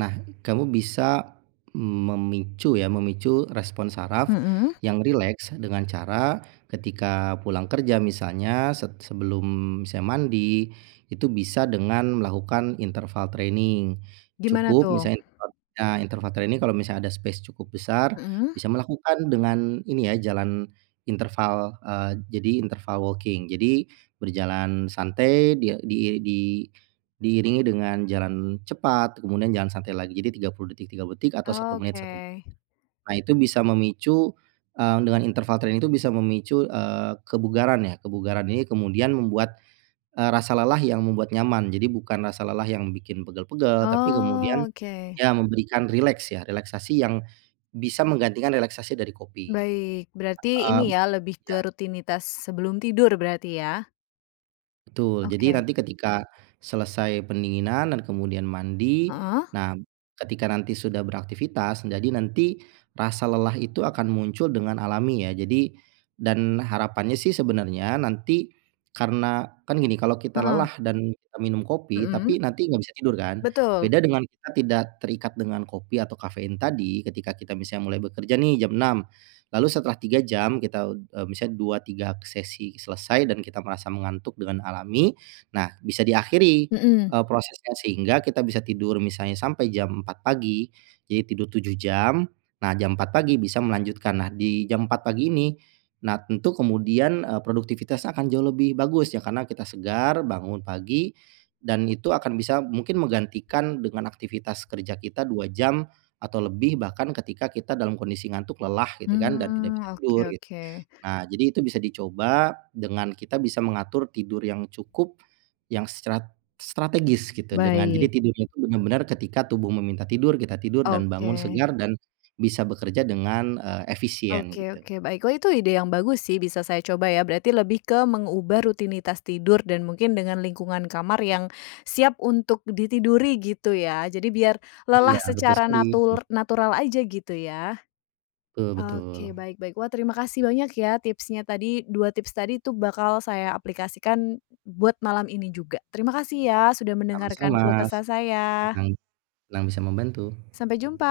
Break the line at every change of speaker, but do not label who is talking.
Nah, kamu bisa memicu ya, memicu respon saraf
Mhm.
yang rileks dengan cara ketika pulang kerja misalnya se sebelum misalnya mandi, itu bisa dengan melakukan interval training,
Gimana
cukup
tuh?
misalnya interva nah interval training, kalau misalnya ada space cukup besar,
Mhm.
bisa melakukan dengan ini ya jalan interval, eee, jadi interval walking, jadi berjalan santai di-di di diiringi dengan jalan cepat kemudian jalan santai lagi. Jadi 30 detik, 30 detik, atau 1 menit
Oke.
1 menit. Nah, itu bisa memicu, mmm, dengan interval training itu bisa memicu, eee, kebugaran ya, kebugaran ini kemudian membuat, eee, rasa lelah yang membuat nyaman. Jadi bukan rasa lelah yang bikin pegel-pegel, tapi kemudian,
Oke.
ya memberikan rileks ya relaksasi yang bisa menggantikan relaksasi dari kopi,
Baik, berarti
mhm,
ini ya lebih
iya.
ke rutinitas sebelum tidur berarti ya?
Betul, jadi
Oke.
nanti ketika selesai pendinginan dan kemudian mandi.
Heeh.
Nah, ketika nanti sudah beraktivitas, jadi nanti rasa lelah itu akan muncul dengan alami ya. Jadi dan harapannya sih sebenarnya nanti karena kan gini kalau kita
Heeh.
lelah dan minum kopi tapi
Mhm,
nanti enggak bisa tidur kan?
betul.
Beda dengan kita tidak terikat dengan kopi atau kafein tadi, ketika kita misalnya mulai bekerja nih jam 6.00, lalu setelah 3 jam kita, eee, misalnya 2, 3 sesi selesai dan kita merasa mengantuk dengan alami. Nah, bisa diakhiri,
Mhm.
eee, prosesnya, sehingga kita bisa tidur misalnya sampai jam 4.00 pagi, jadi tidur 7 jam. Nah, jam 4.00 pagi bisa melanjutkan. Nah, di jam 4.00 pagi ini, nah tentu kemudian, eee, produktivitas akan jauh lebih bagus, ya karena kita segar bangun pagi dan itu akan bisa mungkin menggantikan dengan aktivitas kerja kita 2 jam, atau lebih bahkan ketika kita dalam kondisi ngantuk lelah gitu kan dan tidak
Mhm,
bisa
oke,
tidur gitu.
oke.
Nah, jadi itu bisa dicoba dengan kita bisa mengatur tidur yang cukup yang stra strategis gitu dengan jadi
Baik.
tidurnya itu benar-benar ketika tubuh meminta tidur, kita tidur dan bangun
Oke.
segar dan bisa bekerja dengan, eee, efisien,
Oke
gitu.
oke, baik. Wah itu ide yang bagus sih, bisa saya coba ya, berarti lebih ke mengubah rutinitas tidur dan mungkin dengan lingkungan kamar yang siap untuk ditiduri gitu ya. Jadi biar
Iya,
lelah
betul
secara
sekali. Mhm.
natur natural aja gitu ya?
Betul
Oke,
betul.
baik baik. Wah terima kasih banyak ya tipsnya tadi, 2 tips tadi itu bakal saya aplikasikan, buat malam ini juga. Terima kasih ya, sudah mendengarkan
Sama-sama,
keluh kesah saya.
senang, senang bisa membantu.
Sampai jumpa.